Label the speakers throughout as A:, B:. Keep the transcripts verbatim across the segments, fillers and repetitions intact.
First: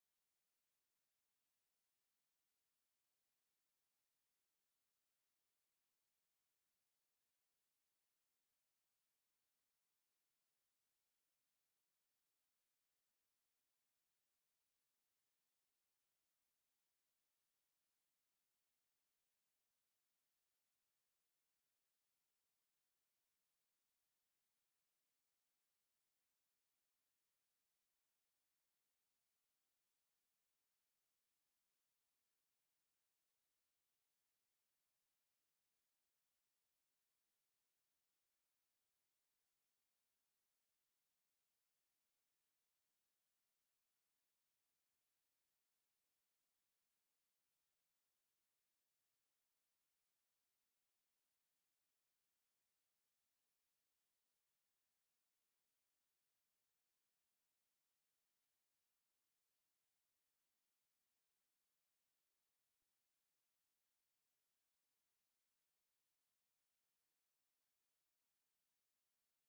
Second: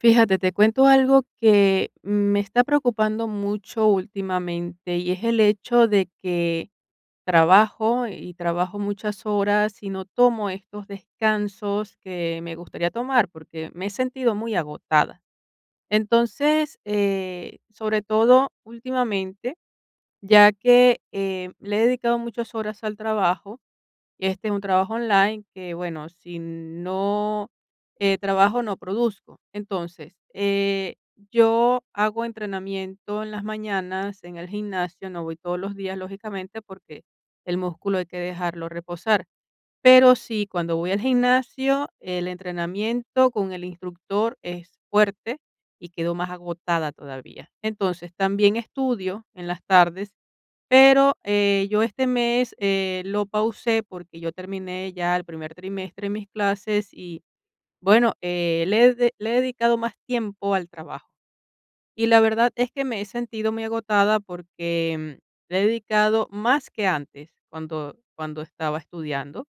A: Fíjate, te cuento algo que me está preocupando mucho últimamente y es el hecho de que trabajo y trabajo muchas horas y no tomo estos descansos que me gustaría tomar porque me he sentido muy agotada. Entonces, eh, sobre todo últimamente, ya que eh, le he dedicado muchas horas al trabajo, y este es un trabajo online que, bueno, si no eh, trabajo, no produzco. Entonces, eh, yo hago entrenamiento en las mañanas en el gimnasio, no voy todos los días, lógicamente, porque el músculo hay que dejarlo reposar. Pero sí, cuando voy al gimnasio, el entrenamiento con el instructor es fuerte y quedo más agotada todavía. Entonces, también estudio en las tardes pero, eh, yo este mes, eh, lo pausé porque yo terminé ya el primer trimestre de mis clases y, bueno, eh, le he de le he dedicado más tiempo al trabajo. Y la verdad es que me he sentido muy agotada porque, mm, le he dedicado más que antes, cuando cuando estaba estudiando,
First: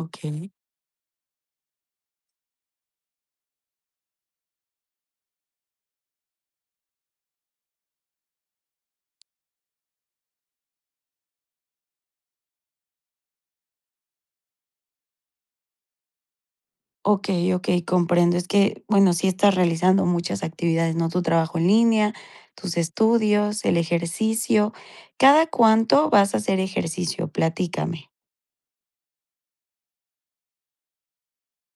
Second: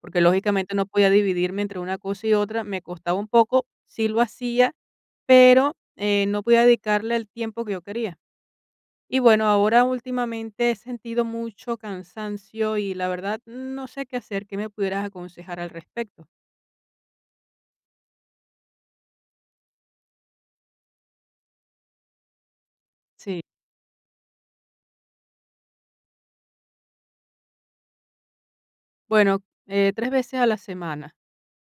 A: porque
B: Okey.
A: lógicamente no podía dividirme entre una cosa y otra, me costaba un poco, sí lo hacía, pero, eh, no podía dedicarle el tiempo que yo quería. Y bueno, ahora últimamente he sentido mucho cansancio y la verdad no sé qué hacer, ¿qué me pudieras aconsejar al respecto?
B: Okey, okey, comprendo. Es que, bueno, sí estás realizando muchas actividades, ¿no? Tu trabajo en línea, tus
A: Sí.
B: estudios, el ejercicio. ¿Cada cuánto vas a hacer ejercicio? Platícame.
A: Bueno, eh, tres veces a la semana,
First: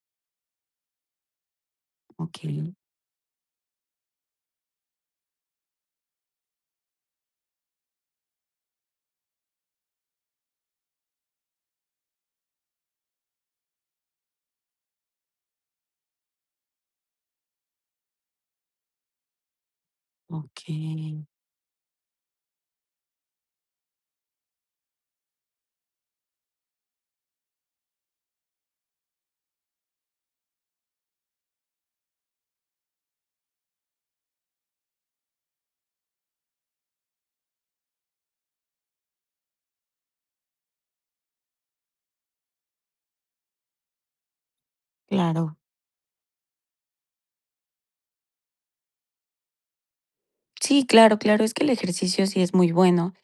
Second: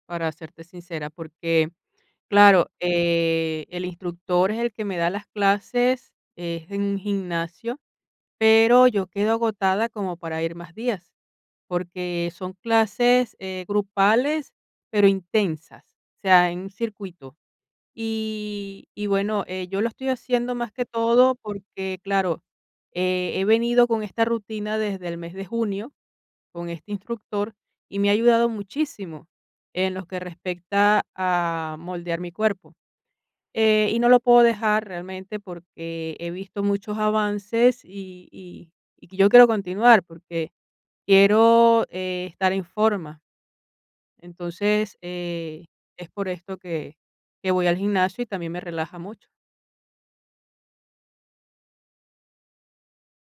A: para serte sincera, porque
B: Okey,
A: claro, eh, el instructor es el que me da las clases, es en un gimnasio, pero yo quedo agotada como para ir más días, porque son clases eh, grupales, pero intensas, o sea, en un circuito. Y y bueno, eh, yo lo estoy haciendo más que
B: okey.
A: todo porque, claro, eh, he venido con esta rutina desde el mes de junio, con este instructor, y me ha ayudado muchísimo en lo que respecta a moldear mi cuerpo. Eh, y no lo puedo dejar realmente porque he visto muchos avances y y y que yo quiero continuar porque quiero, eh, estar en forma. Entonces,
B: Claro.
A: eh, es por esto que que voy al gimnasio y también me relaja mucho.
B: Sí, claro, claro. Es que el ejercicio sí es muy bueno.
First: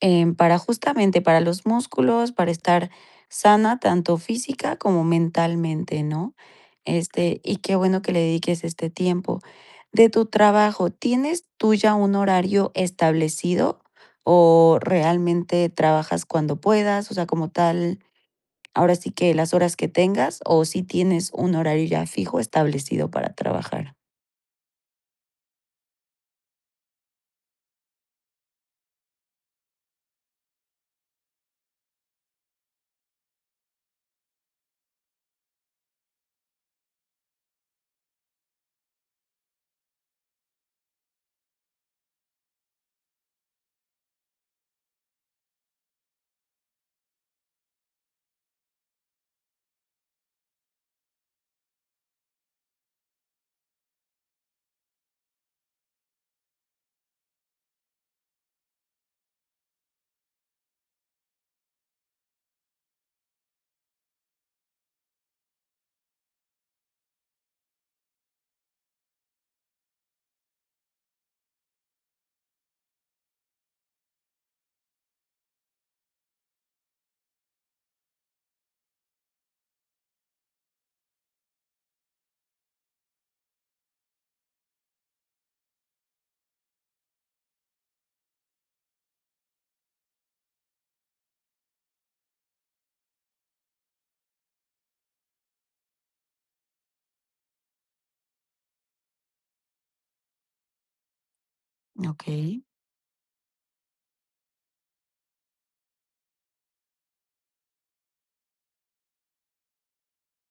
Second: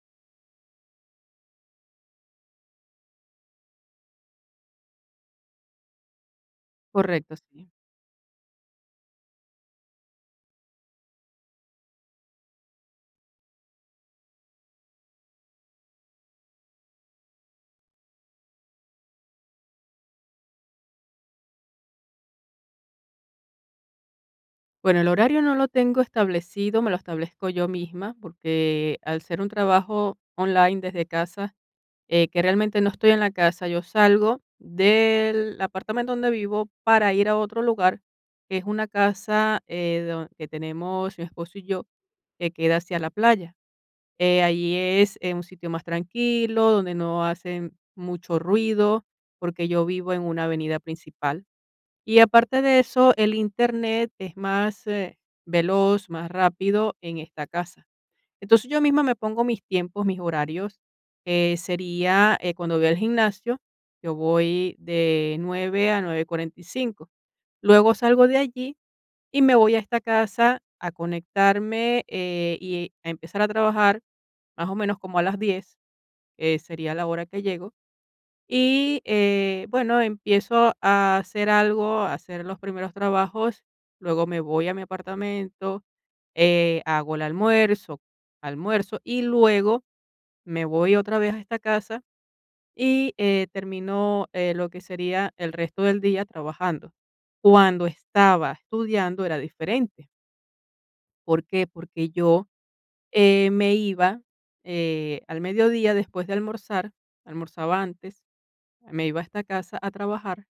B: em, Para justamente para los músculos, para estar sana tanto física como mentalmente, ¿no?
A: Correcto,
B: Este, y
A: sí.
B: qué bueno que le dediques este tiempo. De tu trabajo, ¿tienes tú ya un horario establecido o realmente trabajas cuando puedas? O sea, como tal, ahora sí que las horas que tengas o si tienes un horario ya fijo establecido para trabajar.
A: Bueno, el horario no lo tengo establecido, me lo establezco yo misma, porque al ser un trabajo online desde casa, eh, que realmente no estoy en la casa, yo salgo del apartamento donde vivo para ir a otro lugar, que es una casa eh, don- que tenemos mi esposo y yo, que queda hacia la playa. Eh, allí es eh, un sitio más tranquilo, donde no hacen mucho ruido, porque yo vivo en una avenida principal. Y aparte de eso, el Internet es más, eh, veloz, más rápido en esta casa. Entonces, yo misma me pongo mis tiempos, mis horarios, eh, sería, eh, cuando voy al gimnasio, yo voy de nueve a nueve cuarenta y cinco. Luego salgo de allí y me voy a esta casa a conectarme, eh, y a empezar a trabajar más o menos como a las diez, que sería la hora que llego. Y, eh, bueno, empiezo a hacer algo, a hacer los primeros trabajos, luego me voy a mi apartamento, eh, hago el almuerzo almuerzo, y luego me voy otra vez a esta casa y, eh, termino, eh, lo que sería el resto del día trabajando. Cuando estaba estudiando era diferente, ¿por qué? Porque
B: Ok,
A: yo, eh, me iba, eh, al mediodía después de almorzar, almorzaba antes, me iba a esta casa a trabajar.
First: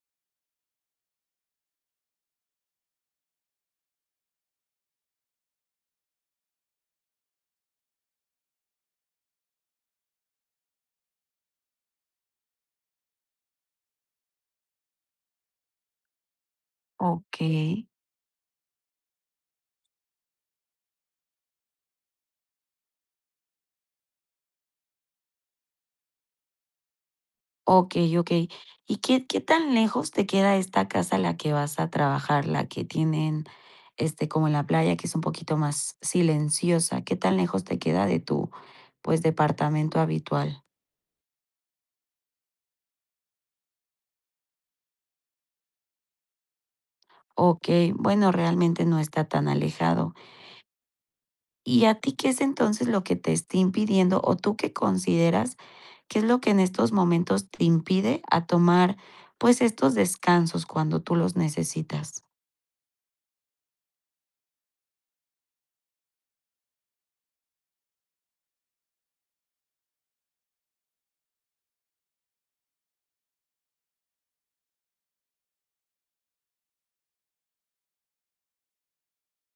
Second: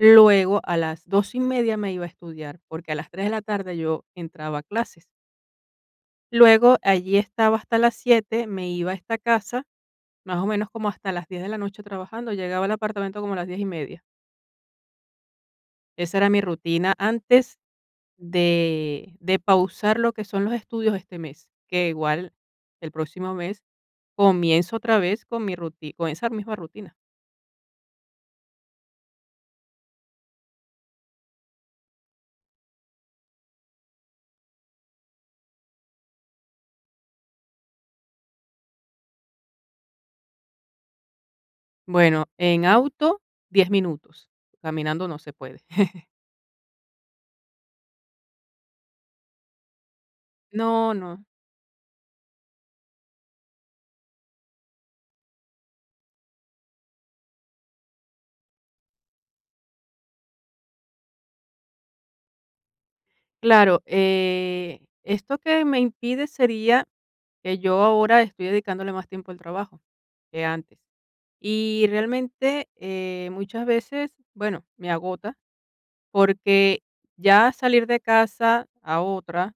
A: Luego, a las dos y media me iba a estudiar, porque a las tres de la tarde yo entraba a clases. Luego, allí estaba hasta las siete, me iba a esta casa, más o menos como hasta las diez de la noche trabajando, llegaba al apartamento como a las diez y media. Esa era mi rutina
B: ok.
A: antes de de pausar lo que son los estudios este mes, que igual el próximo mes comienzo otra vez con mi rutina, con esa misma rutina.
B: Okey, okey. ¿Y qué qué tan lejos te queda esta casa a la que vas a trabajar? La que tienen, este, como en la playa, que es un poquito más silenciosa. ¿Qué tan lejos te queda de tu, pues, departamento habitual?
A: Bueno, en auto, diez minutos, caminando no se puede.
B: Okey, bueno, realmente no está tan alejado.
A: No, no.
B: ¿Y a ti qué es entonces lo que te está impidiendo, o tú qué consideras que es lo que en estos momentos te impide a tomar, pues, estos descansos cuando tú los necesitas?
A: Claro, eh, esto que me impide sería que yo ahora estoy dedicándole más tiempo al trabajo que antes. Y realmente eh, muchas veces, bueno, me agota porque ya salir de casa a otra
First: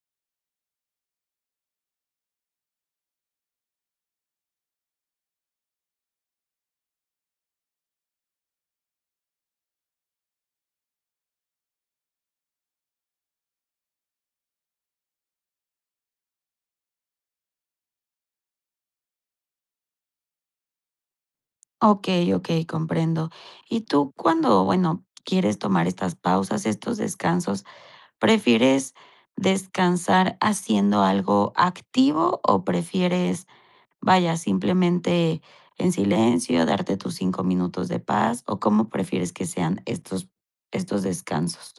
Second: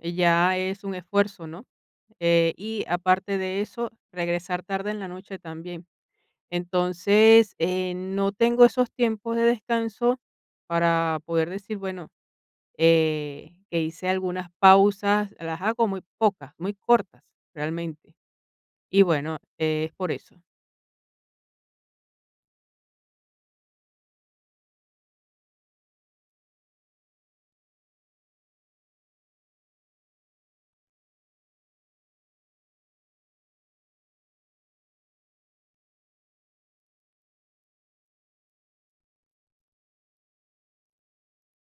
A: eh, ya es un esfuerzo, ¿no? Eh, y aparte de eso, regresar tarde en la noche también. Entonces, eh, no tengo esos tiempos de descanso para poder decir, bueno, eh, que hice algunas pausas, las hago muy pocas, muy cortas, realmente. Y bueno, eh, es por eso.
B: Okey, okey, comprendo. Y tú cuando, bueno, quieres tomar estas pausas, estos descansos, ¿prefieres descansar haciendo algo activo o prefieres, vaya, simplemente en silencio, darte tus cinco minutos de paz? ¿O cómo prefieres que sean estos estos descansos?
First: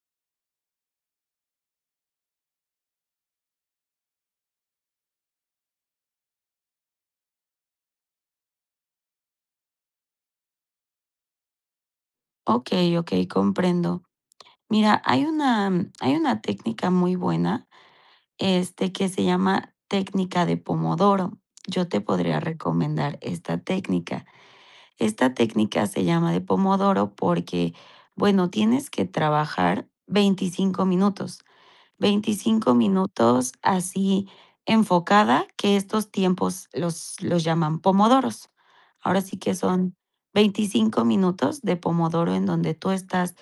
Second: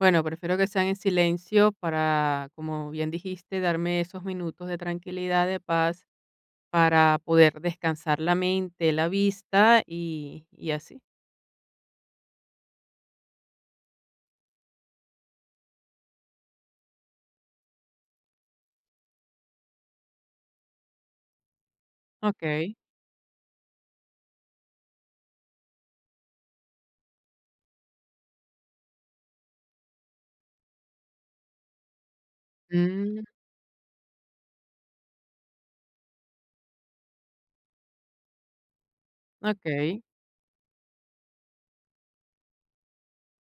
A: Bueno, prefiero que sean en silencio para, como bien dijiste, darme esos minutos de tranquilidad, de paz, para poder descansar la mente, la vista y, y así.
B: Okey, okey, comprendo. Mira, hay una hay una técnica muy buena, este, que se llama técnica de Pomodoro. Yo te podría
A: Ok.
B: recomendar esta técnica. Esta técnica se llama de Pomodoro porque, bueno, tienes que trabajar veinticinco minutos. veinticinco
A: Mm,
B: minutos así enfocada, que estos tiempos los los llaman pomodoros. Ahora sí que son
A: ok.
B: veinticinco minutos de pomodoro en donde tú estás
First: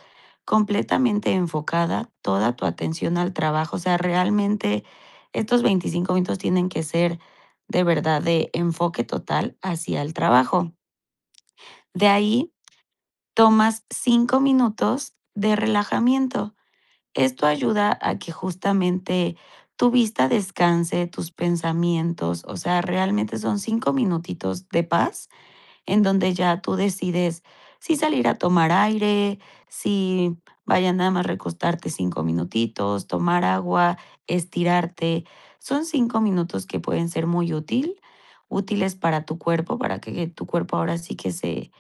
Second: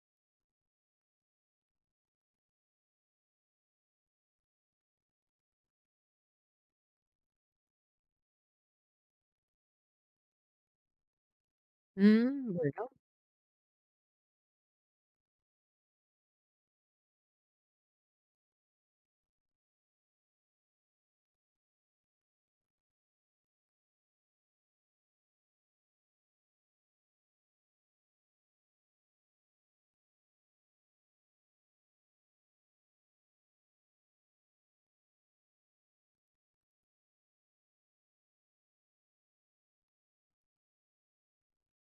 B: completamente enfocada, toda tu atención al trabajo. O sea, realmente estos veinticinco minutos tienen que ser de verdad de enfoque total hacia el trabajo. De ahí
A: Mm, bueno,
B: tomas cinco minutos de relajamiento. Esto ayuda a que justamente tu vista descanse, tus pensamientos. O sea, realmente son cinco minutitos de paz en donde ya tú decides si salir a tomar aire, si, vaya, nada más recostarte cinco minutitos, tomar agua, estirarte. Son cinco minutos que pueden ser muy útil, útiles para tu cuerpo, para que tu cuerpo ahora sí que se,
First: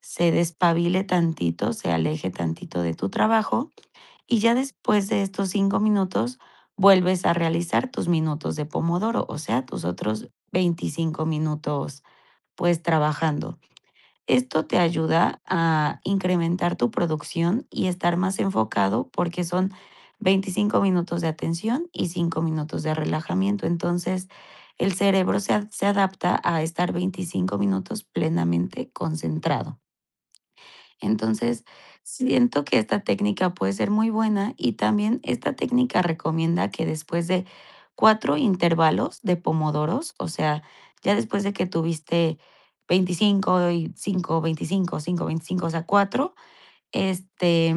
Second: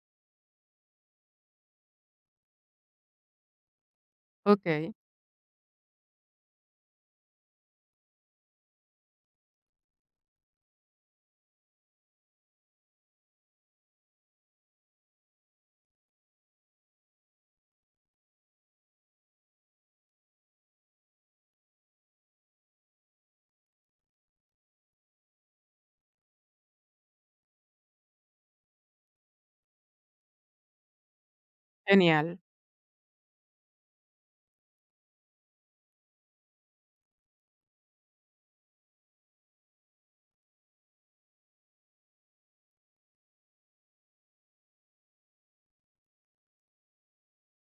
B: se despabile tantito, se aleje tantito de tu trabajo, y ya
A: ok.
B: después de estos cinco minutos, vuelves a realizar tus minutos de pomodoro, o sea, tus otros veinticinco minutos, pues, trabajando. Esto te ayuda a incrementar tu producción y estar más enfocado, porque son veinticinco minutos de atención y cinco minutos de relajamiento. Entonces, el cerebro se a se adapta a estar veinticinco minutos plenamente concentrado. Entonces,
A: Genial.
B: siento que esta técnica puede ser muy buena, y también esta técnica recomienda que después de cuatro intervalos de pomodoros, o sea, ya después de que tuviste veinticinco y cinco, veinticinco, cinco, veinticinco, o sea, cuatro, este,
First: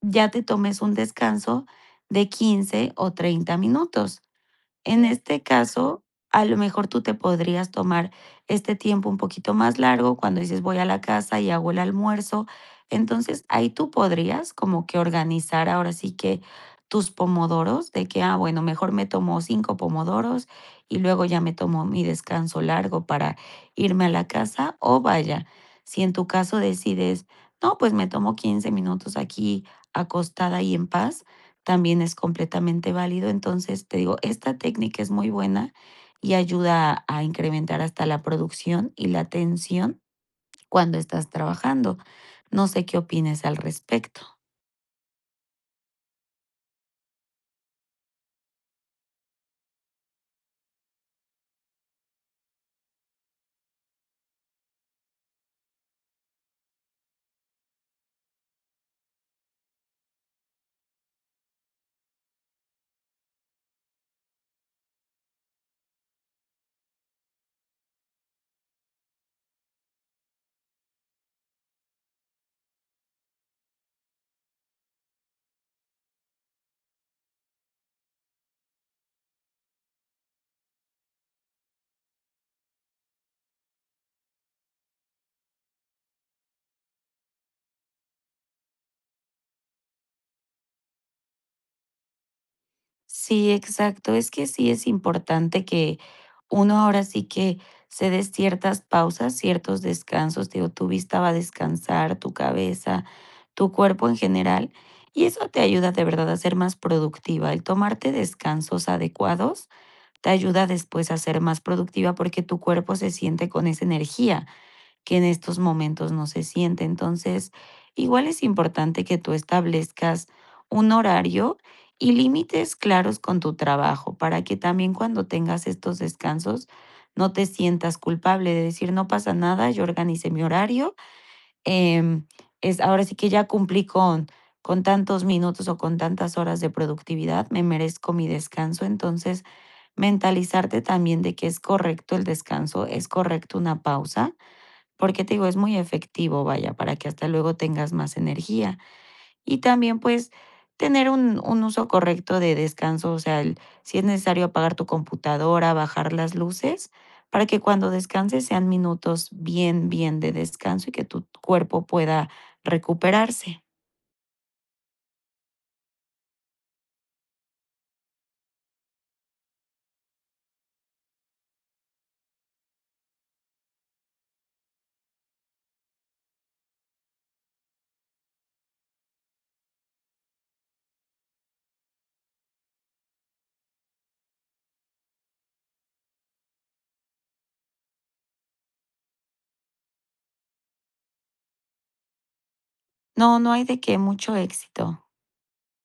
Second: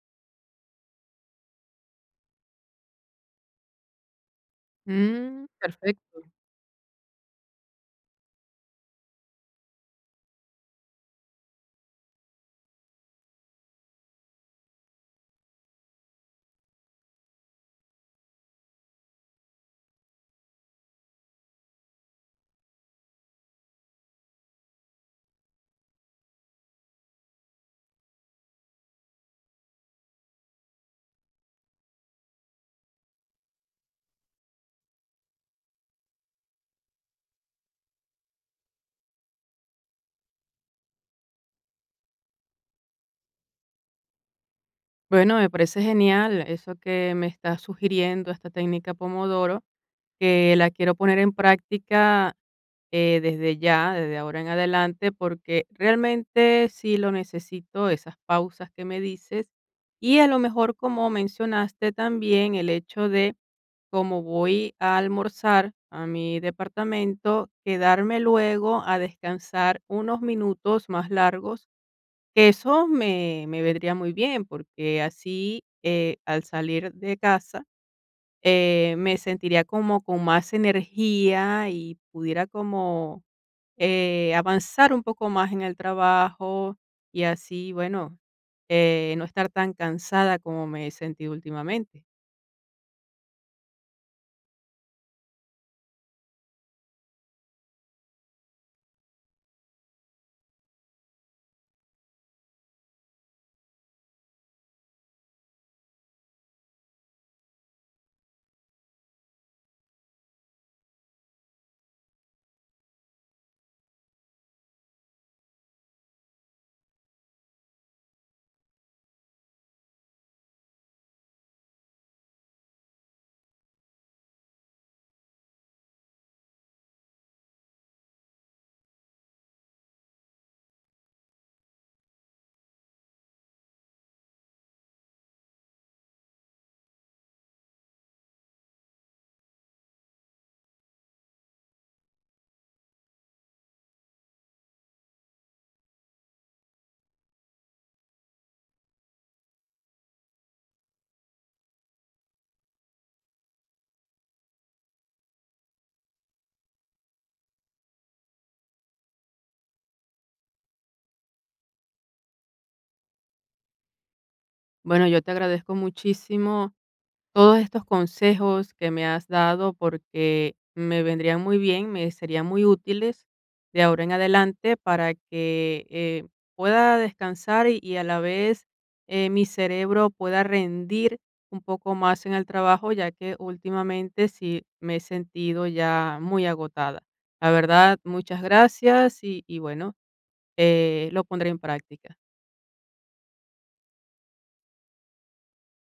B: ya te tomes un descanso de quince o treinta minutos. En este
A: Mm,
B: caso,
A: perfecto.
B: a lo mejor tú te podrías tomar este tiempo un poquito más largo cuando dices voy a la casa y hago el almuerzo. Entonces, ahí tú podrías como que organizar ahora sí que tus pomodoros de que, ah, bueno, mejor me tomo cinco pomodoros y luego ya me tomo mi descanso largo para irme a la casa, o, vaya, si en tu caso decides, no, pues me tomo quince minutos aquí acostada y en paz, también es completamente válido. Entonces, te digo, esta técnica es muy buena y ayuda a incrementar hasta la producción y la atención cuando estás trabajando. No sé qué opines al respecto.
A: Bueno, me parece genial eso que me estás sugiriendo, esta técnica Pomodoro que la quiero poner en práctica, eh, desde ya, desde ahora en adelante, porque realmente sí lo necesito, esas pausas que me dices. Y a lo mejor, como mencionaste también, el hecho de, como voy a almorzar a mi departamento, quedarme luego a descansar unos minutos más largos, que eso me, me vendría muy bien, porque así, eh, al salir de casa, eh, me sentiría como con más energía y pudiera como eh, avanzar un poco más en el trabajo y así, bueno, eh, no estar tan cansada como me he sentido últimamente.
B: Sí, exacto. Es que sí es importante que uno ahora sí que se dé ciertas pausas, ciertos descansos. Te digo, tu vista va a descansar, tu cabeza, tu cuerpo en general. Y eso te ayuda de verdad a ser más productiva. El tomarte descansos adecuados te ayuda después a ser más productiva, porque tu cuerpo se siente con esa energía que en estos momentos no se siente. Entonces, igual es importante que tú establezcas un horario y límites claros con tu trabajo para que también cuando tengas estos descansos no te sientas culpable de decir no pasa nada, yo organicé mi horario, em, es ahora sí que ya cumplí con con tantos minutos o con tantas horas de productividad, me merezco mi descanso. Entonces, mentalizarte también de que es correcto el descanso, es correcto una pausa, porque te digo, es muy efectivo, vaya, para que hasta luego tengas más energía. Y también, pues, tener un, un uso correcto de descanso, o sea, el- si es necesario apagar tu computadora, bajar las luces, para que cuando descanses sean minutos bien, bien de descanso y que tu cuerpo pueda recuperarse.
A: Bueno, yo te agradezco muchísimo todos estos consejos que me has dado porque me vendrían muy bien, me serían muy útiles de ahora en adelante para que eh, pueda descansar y, y a la vez eh, mi cerebro pueda rendir un poco más en el trabajo, ya que últimamente sí me he sentido ya muy agotada. La verdad, muchas gracias y, y bueno, eh, lo pondré en práctica.
B: No, no hay de qué, mucho éxito.